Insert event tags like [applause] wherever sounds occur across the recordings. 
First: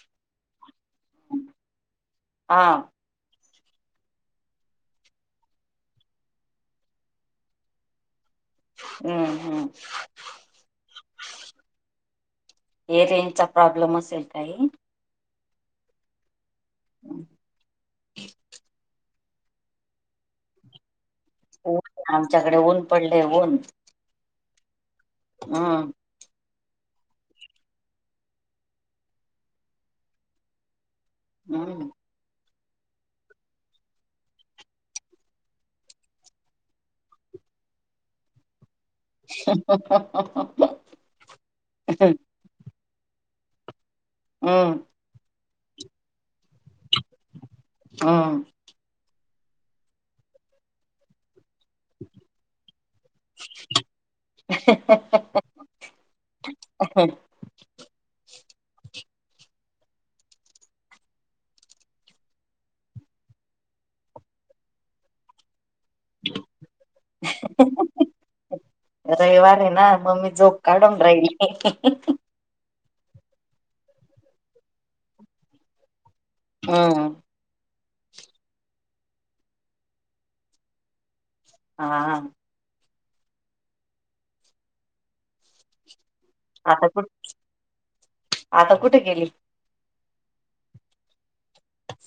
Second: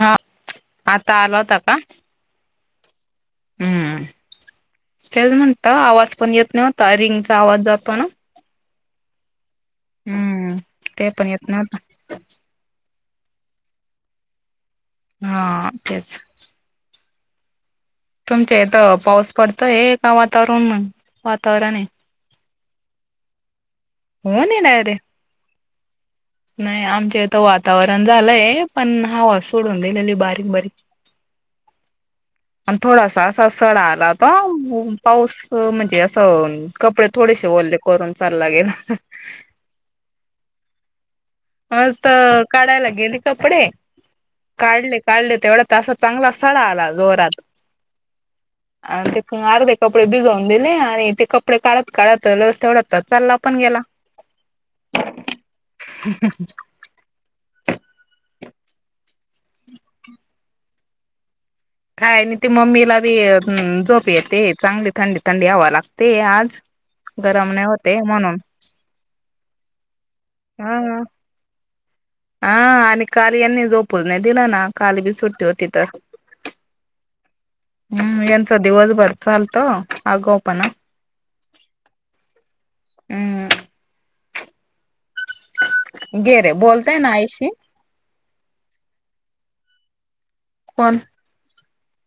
हा आता आला होता का हां. हम्म त्याच म्हणत आवाज पण येत नव्हता रिंगचा आवाज जातो ना. हम्म हम्म. हम्म ते पण येत नात. हे रेंज चा प्रॉब्लेम असेल काही हा तेच हम्. तुम येत पाऊस पडताो आहे का वातावरणण वातावरण आहे. ऊन आमच्याकडे ऊन पडले ऊन होन ये नारे. हा. नाही आमच्या इथं वातावरण झालंय पण हवा सोडून दिलेली बारीक बारीक हम्. आणि थोडासा असा सळा आला तर पाऊस म्हणजे असं. कपडे थोडेसे ओोले करून चालला गेल. हा हा हा हा. हज तर काढायला गेली कपडे हम्म काढले काढले तेवढा तास हो. चांगला स्थळ आला जोरात हम्म अ ते अर्धे कपडे बिझवन दिले आणि ते कपडे कालत. काळात लस तेवढाताच चालला पण गेला. [unintelligible] अम्. काय आणि ते मम्मीला बी हम्म जोप येते चांगली थंडी थंडी हवा लागते. ते आज गरमणे नाय होते म्हणून रयवार आहे ना मग मी झोप हा. काढून राहिली हा आणि काल यांनी झोपून नाही दिलं ना काली बी सुट्टी होती तर हम्म हम् यांचा दिवसभर चालत आगाऊ पण हां हां हम्म ह आता कुठ आता कुठे गेली पण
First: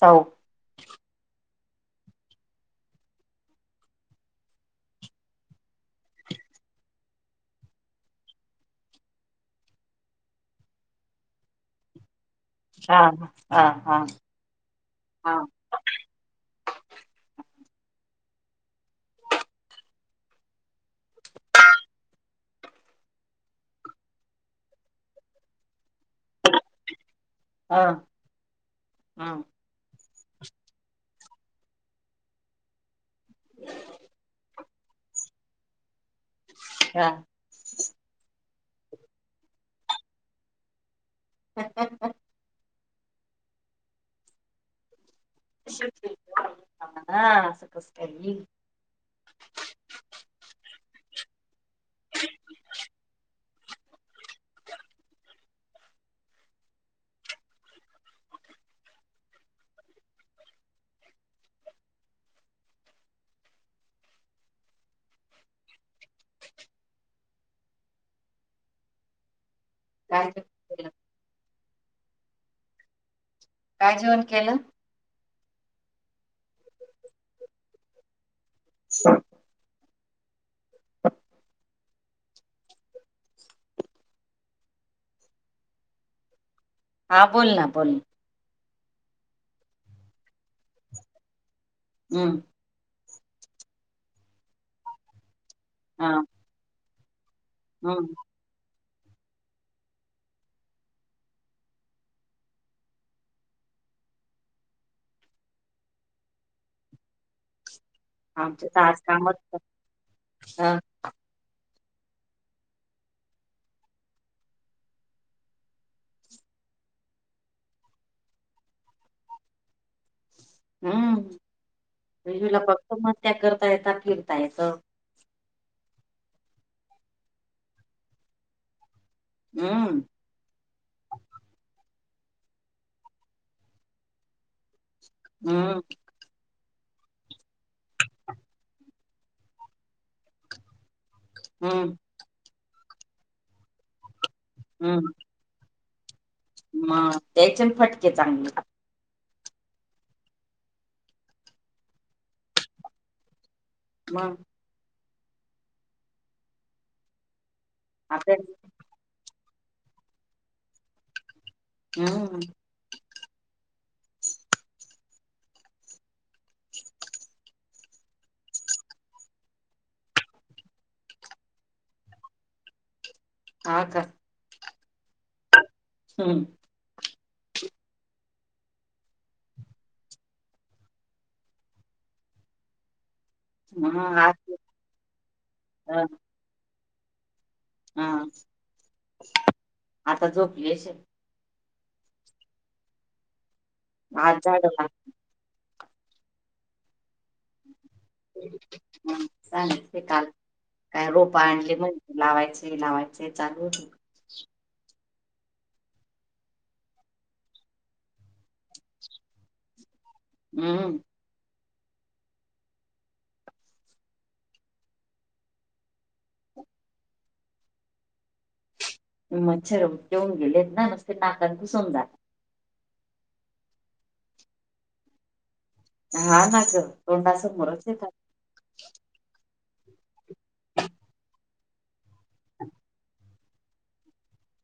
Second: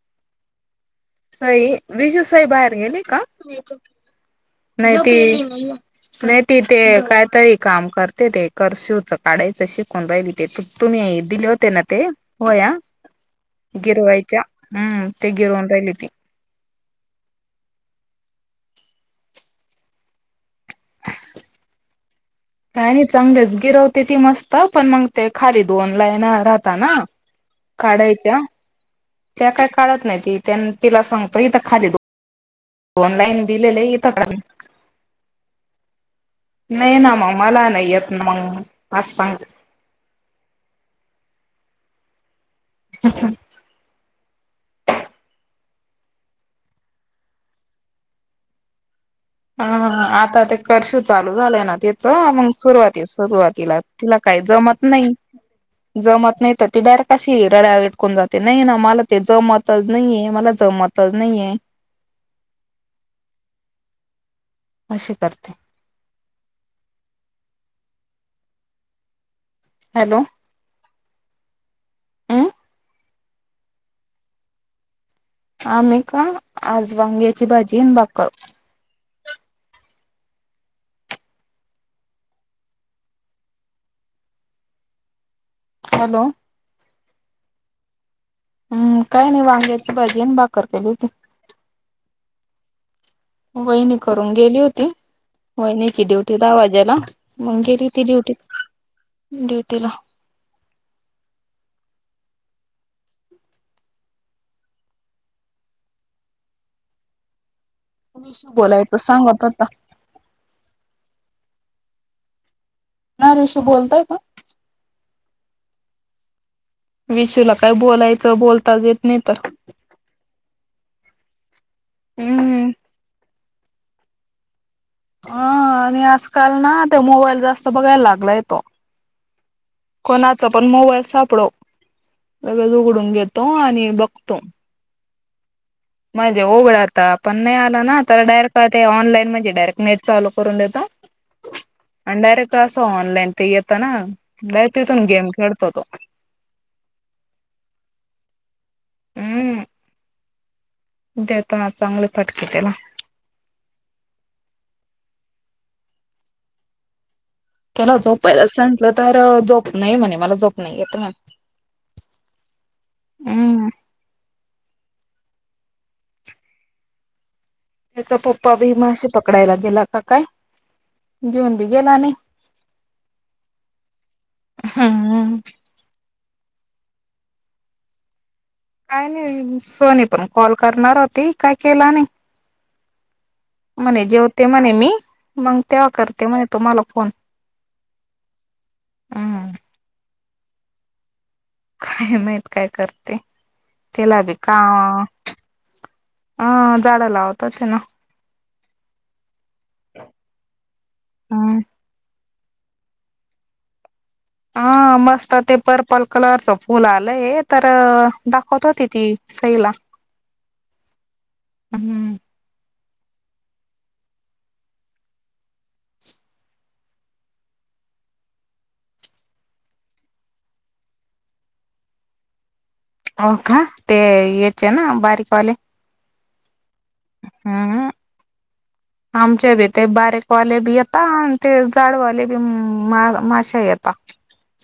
सऊ सई विजू साई बाहेर गेली का नाहीती पण ति ते कायतरी काम करते ते कर शिवच काढायचं शिकून राहिली ते तुम्ही दिले होते ना ते होया हा हा हा गिरवायच्या हम्म ते हा गिरवून राहिली ती काय नाही चांगलेच गिरवते ती मस्त पण मग ते खाली दोन लाईना राहता ना ह काढायच्या हम्म त्या काय काढत नाही ती त्या तिला सांगतो इथं खाली ऑनलाईन दिलेलं इथं का नाही हा ना मग मला नाही येत ना मग आज सांग हा हा हा हचछा स ह आता ते कर्फ्यू चालू झालंय ना तच मग सुरुवाती सुरुवातीला तिला काही जमत नाही जमत नाही तर ती डार कशी रड्याटकून जाते नाही ना मला ते जमतच नाहीये मला जमत तर नाहीये अशी करते हॅलो काय हम् काय जेवन केलं आम्ही का आजवांग्याची भाजी बाक अ ह हॅलो हां बोल ना बोल हम्म काय नाही वांग्याची भाजी आणि भाकर केली होती हम् वहिनी करून गेली होती वहिनीची हा ड्युटी दहा वाज्याला मग गेली हम्म ती ड्युटी ड्युटीला विशू आमच्या त बोलायचं आज कामच सांगत होता अ नाही ऋषी बोलतय का विषूला काय बोलायचं बोलताच येत नाही तर हम्म बजूला हम्म फक्त मस्त्याग करता येत फिरता येत ह आणि आजकाल ना त्या मोबाईल जास्त बघायला लागलाय तो हम कोणाचा पण मोबाईल सापडव लगच उघडून घेतो आणि बघतो हम म्हणजे हो बे आता पण नाही आला ना तर डायरेट ऑनलाईनणजे डायरेक्ट नेट चालू करून देतो हम्म आणि डायरेक्ट असं ऑनलाईन ते येतं ना ब त तोण हम्म गेम खेळतोतो मग त्याच्यान फटके चांगले उअ. देतात चांगले फटके त्याला म त्याला आपल्या जोपायला सांटलं तर जोप नाही म्हणे मला जोप नाही येत म हम्. उअ. हेचा पप्पा बी मासे पकडायला गेला का काय? घिऊन बी गेला नई. हा का? उहू हह. हम्. काय नाही, सोनी पण कॉल करणार होती, काय केला नई. म्हणे हा जेवते म्हणे मी मंग तेव्हा करते म्हणे तुम्हाला फोन हा हम्म आता झोपली [unintelligible] काय माहित काय करते, तिला बी आज का झाड अ झाडं लावतात ये ना [unintelligible] सांगितली काल काय रोपा हम्म आणली म्हण लावायची लावायची चालू होती. हा मस्त ते पर्पल कलरचं फुल आलंय तर दाखवत होती ती सईला उहू. अहू. मच्छर ठेऊन गेलेत ना मस्ते [unintelligible] घुसून जात हो का? ते याचे ना बारीकवाले हा नाच ह अ. आमच्या भी ते बारीकवाले भी येता आणि ते जाडवाले [unintelligible] मार माशा येता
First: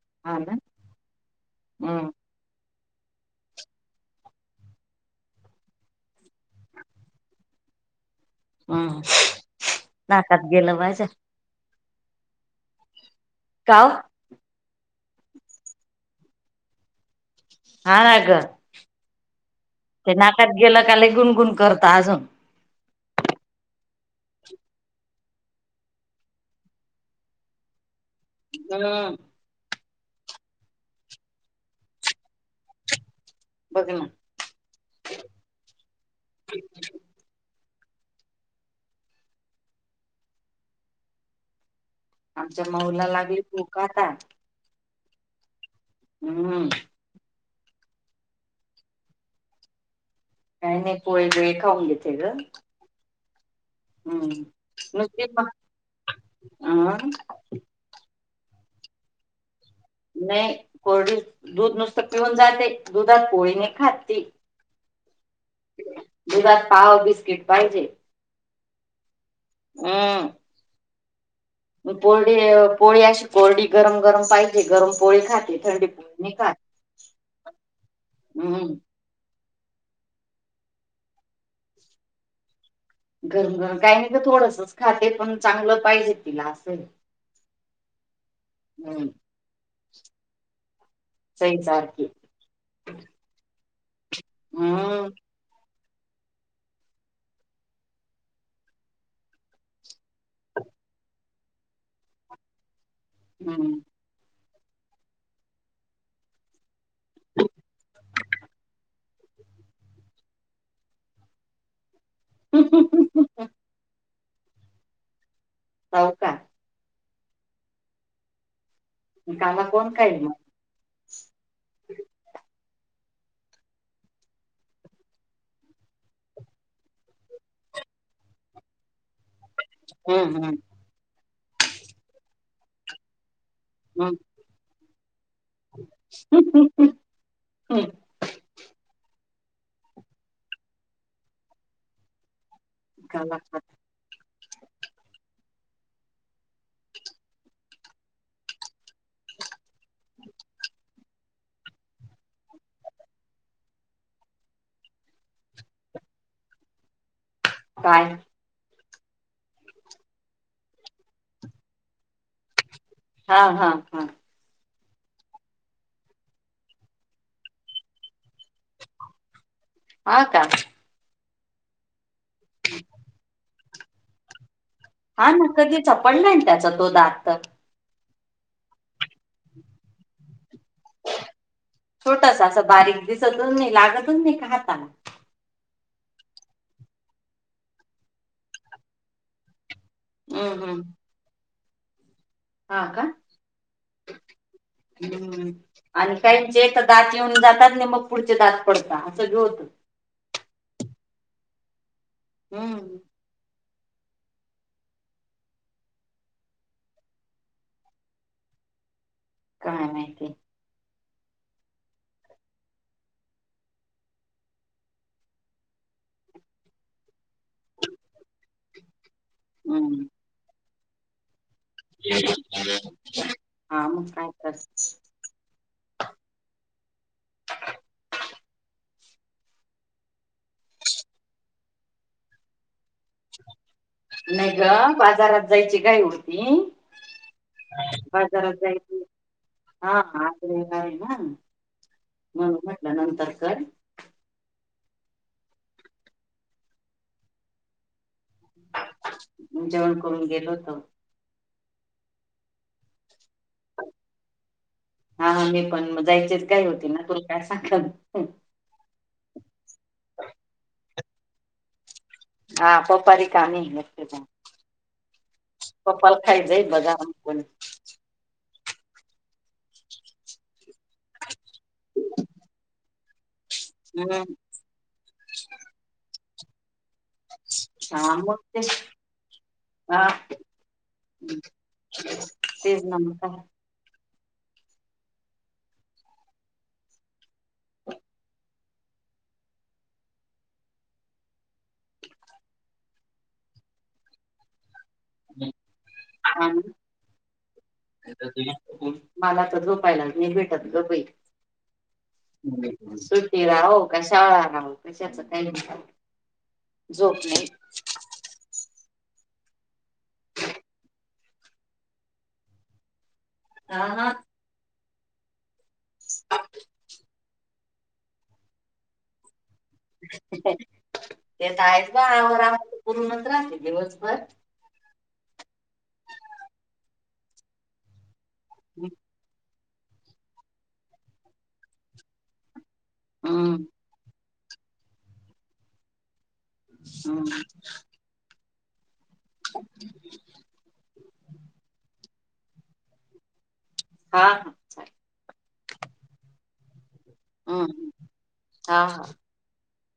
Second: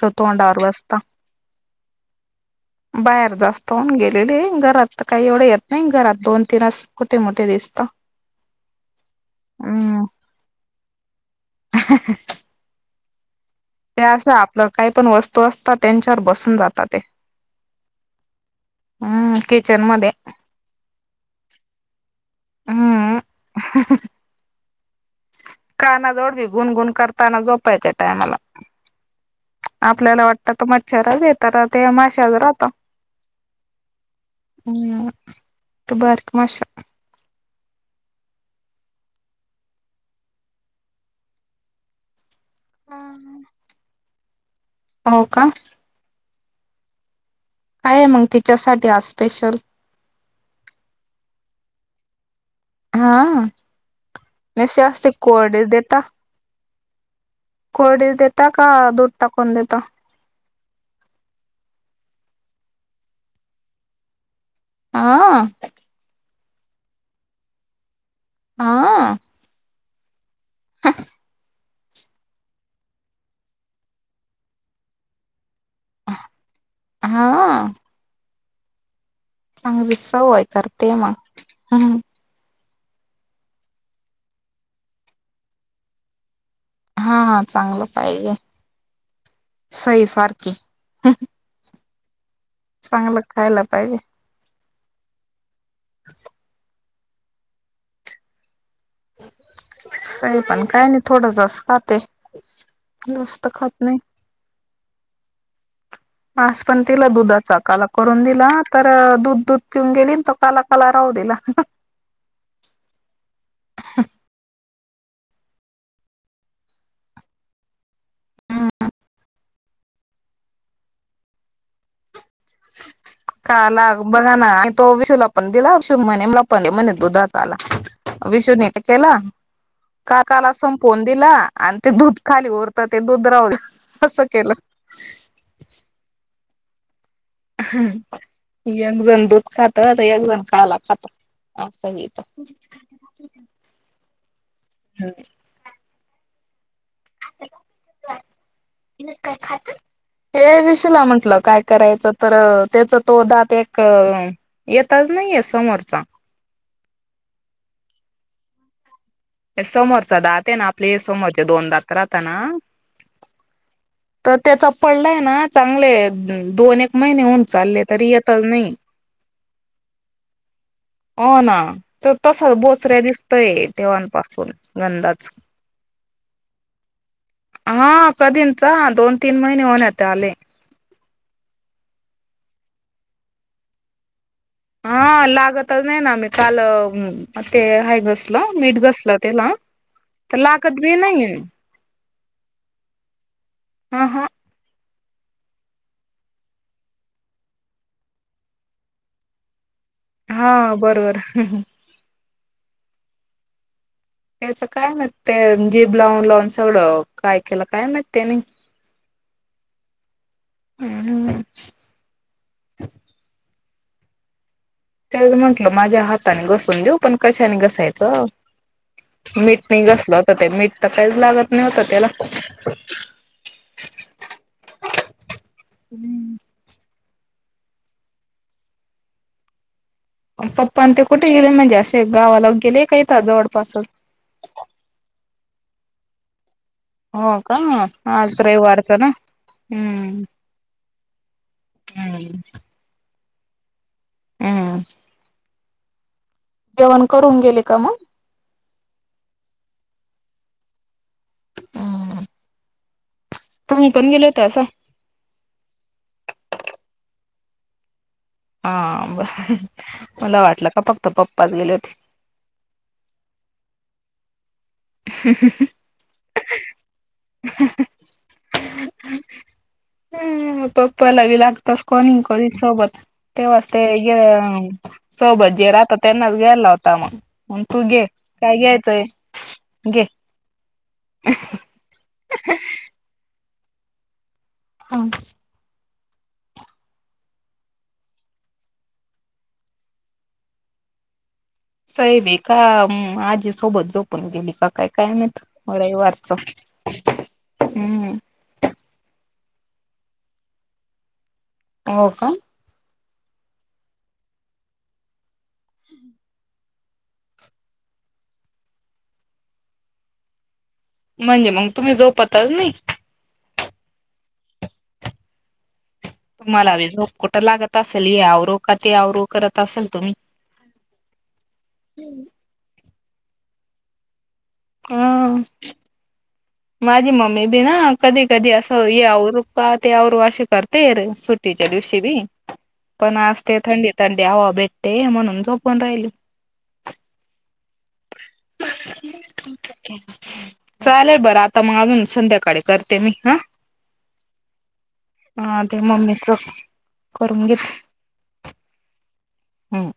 स हा ना तोंडावर बसता हम्म. बाहेर जास्त हून गेलेले घरात त काय एवढं येत नाई घरात दोन तीन अस कुठे मोठे दिसता हम् नाकात गेलं माझ्या [inaudible] का ओ? अस आपलं काही पण वस्तू असता त्यांच्यावर बसून जाता ते हा ना ग हम्म किचन मध्ये ते नाकात गेलं का लई गुणगुण करत आजून हम्म. काना जोवळ बी गुणगुण करता ना जोपायच्या टायमाला [unintelligible] आपल्याला वाटत तो मच्छरच येत आता ते माशा [unintelligible] राहता बघ ना हम् त बारीक माशा आमच्या माऊला लागली भूक आता हो का? हम्म. काय आय मंग तिच्यासाठी आज स्पेशल? काही नाही पोळी बीळी खाऊन घेते ग हा हम्म नेसे असे नुसती मग कोरडेच देता अ कोरडेच देता का दूध टाकून देता? नई कोरडीच दूध नुसतं पिऊन जाते, दुधात पोळी नई खात ती हा. दुधात पाव, बिस्किट पाहिजे हा हम्म [inaudible] पोरडी पोळी अशी कोरडी गरम गरम पाहिजे गरम पोळी खाते थंडी नाही खात हा हम्म चांगली सवय करते मग हम्म गरम गरम काही नाही गं थोडसच खाते पण चांगलं पाहिजे तिला असं हा चांगलं पाहिजे हम्म सई सारखी सई सारखी चांगलं खायला पाहिजे हम्म [unintelligible] सई पण काय नाही थोडं सच खाते जास्त खात हम्म नाही आज पण तिला दुधाचा काला करून दिला तर दूध दूध पिऊन गेली तर काला काला राहू दिला [inaudible] हो का मघ काला कोण करनार काला बघा ना आणि तो विषूला पण दिला शुभमला पण म्हणे दुधाचा काला विषूने तर केला हम्म काकाला हम्म संपवून दिला आणि ते दूध खाली उरत ते दूध रावल असं केलं [inaudible] [inaudible] हम्म एक जण दूध खात एक जण काला खात अस आहे इथं काला खातात हम्म [inaudible] हे विषूला म्हंटलं काय करायच तर त्याच तो दात एक येताच नाहीे समोरचा काय समोरचा दात आहे ना आपले हे समोरचे दोन दात राहत ना हा हा हा तर त्याचा पडलाय ना चांगले दोन एक महिने होऊन चालले तरी येतच नाहीये [inaudible] हा का हो ना तर तसाच बोचऱ्या दिसतय तेव्हापासून गंधाच हा ना कधीचा पडलाय ना त्याचा तो दात तर हा कदीचा दोन तीन महिने होण्यात आले छोटसा असा बारीक दिसतून नाही लागतून नाही का हाता हा लागतच नाही ना मी काल ते हा घसलं मीठ घसलं त्याला तर हम्म लागत हम्म भी नाहीये हा का हम्म आणि काहीचे तर दात येऊन जातात ना मग पुढचे दात पडतात अस भी होत हा बरोबर हम्म त्याच काय ना ते जीभ लावून लावून सगळं काय केलं काय माहीत त्याने [inaudible] काय माहिती हम् त्या म्हंटलं माझ्या हाताने घसून देऊ पण कशाने घसायचं मीठ नाही हम्म घसलं होत ते मीठ तर काही लागत न होत हो तेला हा मग काय तर पप्पा आणि ते कुठे गेले म्हणजे असे गावाला गेले काय नाही ग बाजारात जायची काय उरती हो का आज बाजारात जाय रविवारच ना हा आ्र आहे ना हम् म्हटलं न तरका हा जेवण करून गेले का मग जेवण कोण गेलोतो तम पण गेले होते अस हा हा मी पण जायचेच काय होती ना तु काय सांगत हा बर मला वाटलं का फक्त पप्पात गेले होते हा पपारी कामी आहे बघार पण [unintelligible] हम पप्पाला बी लागतस कॉनिंग कर सोबत तेव्हाजते हा सोभजी राहता त्यांनाच ग्यायला होता मग मग तू घे मग काय ते घ्यायचंय हा घे. तेच नम का ह [unintelligible] सैब का आजी सोबत जोपून गेली का काय काय मात वही वारच आणि हम् मला तर झोपायला म भेटत गपई हो का सुट्टी राहू कशाळा राहू कशाच काही म्ह हम् झोप नाही म्हणजे मग तुम्ही जोपतल नाही ह हा तुम्हाला झो कुठं लागत सलर कथीव करत असेल तुम्ही. तेच आहेत बा आवार आवर परणच राहते दिवसभर हा माझी मम्मी बी ना कधी कधी असं हम्म यावर का ते औ असे करते रे सुट्टीच्या दिवशी बी पण आज ते थंडीत डी हवा भेटते म्हणून झोपून राहिली हम् चालेल बरं आता मून संध्याकाळी करते मी हा हा हा चाले हा ते मम्मीच करून घेत हम्म हा हा हम्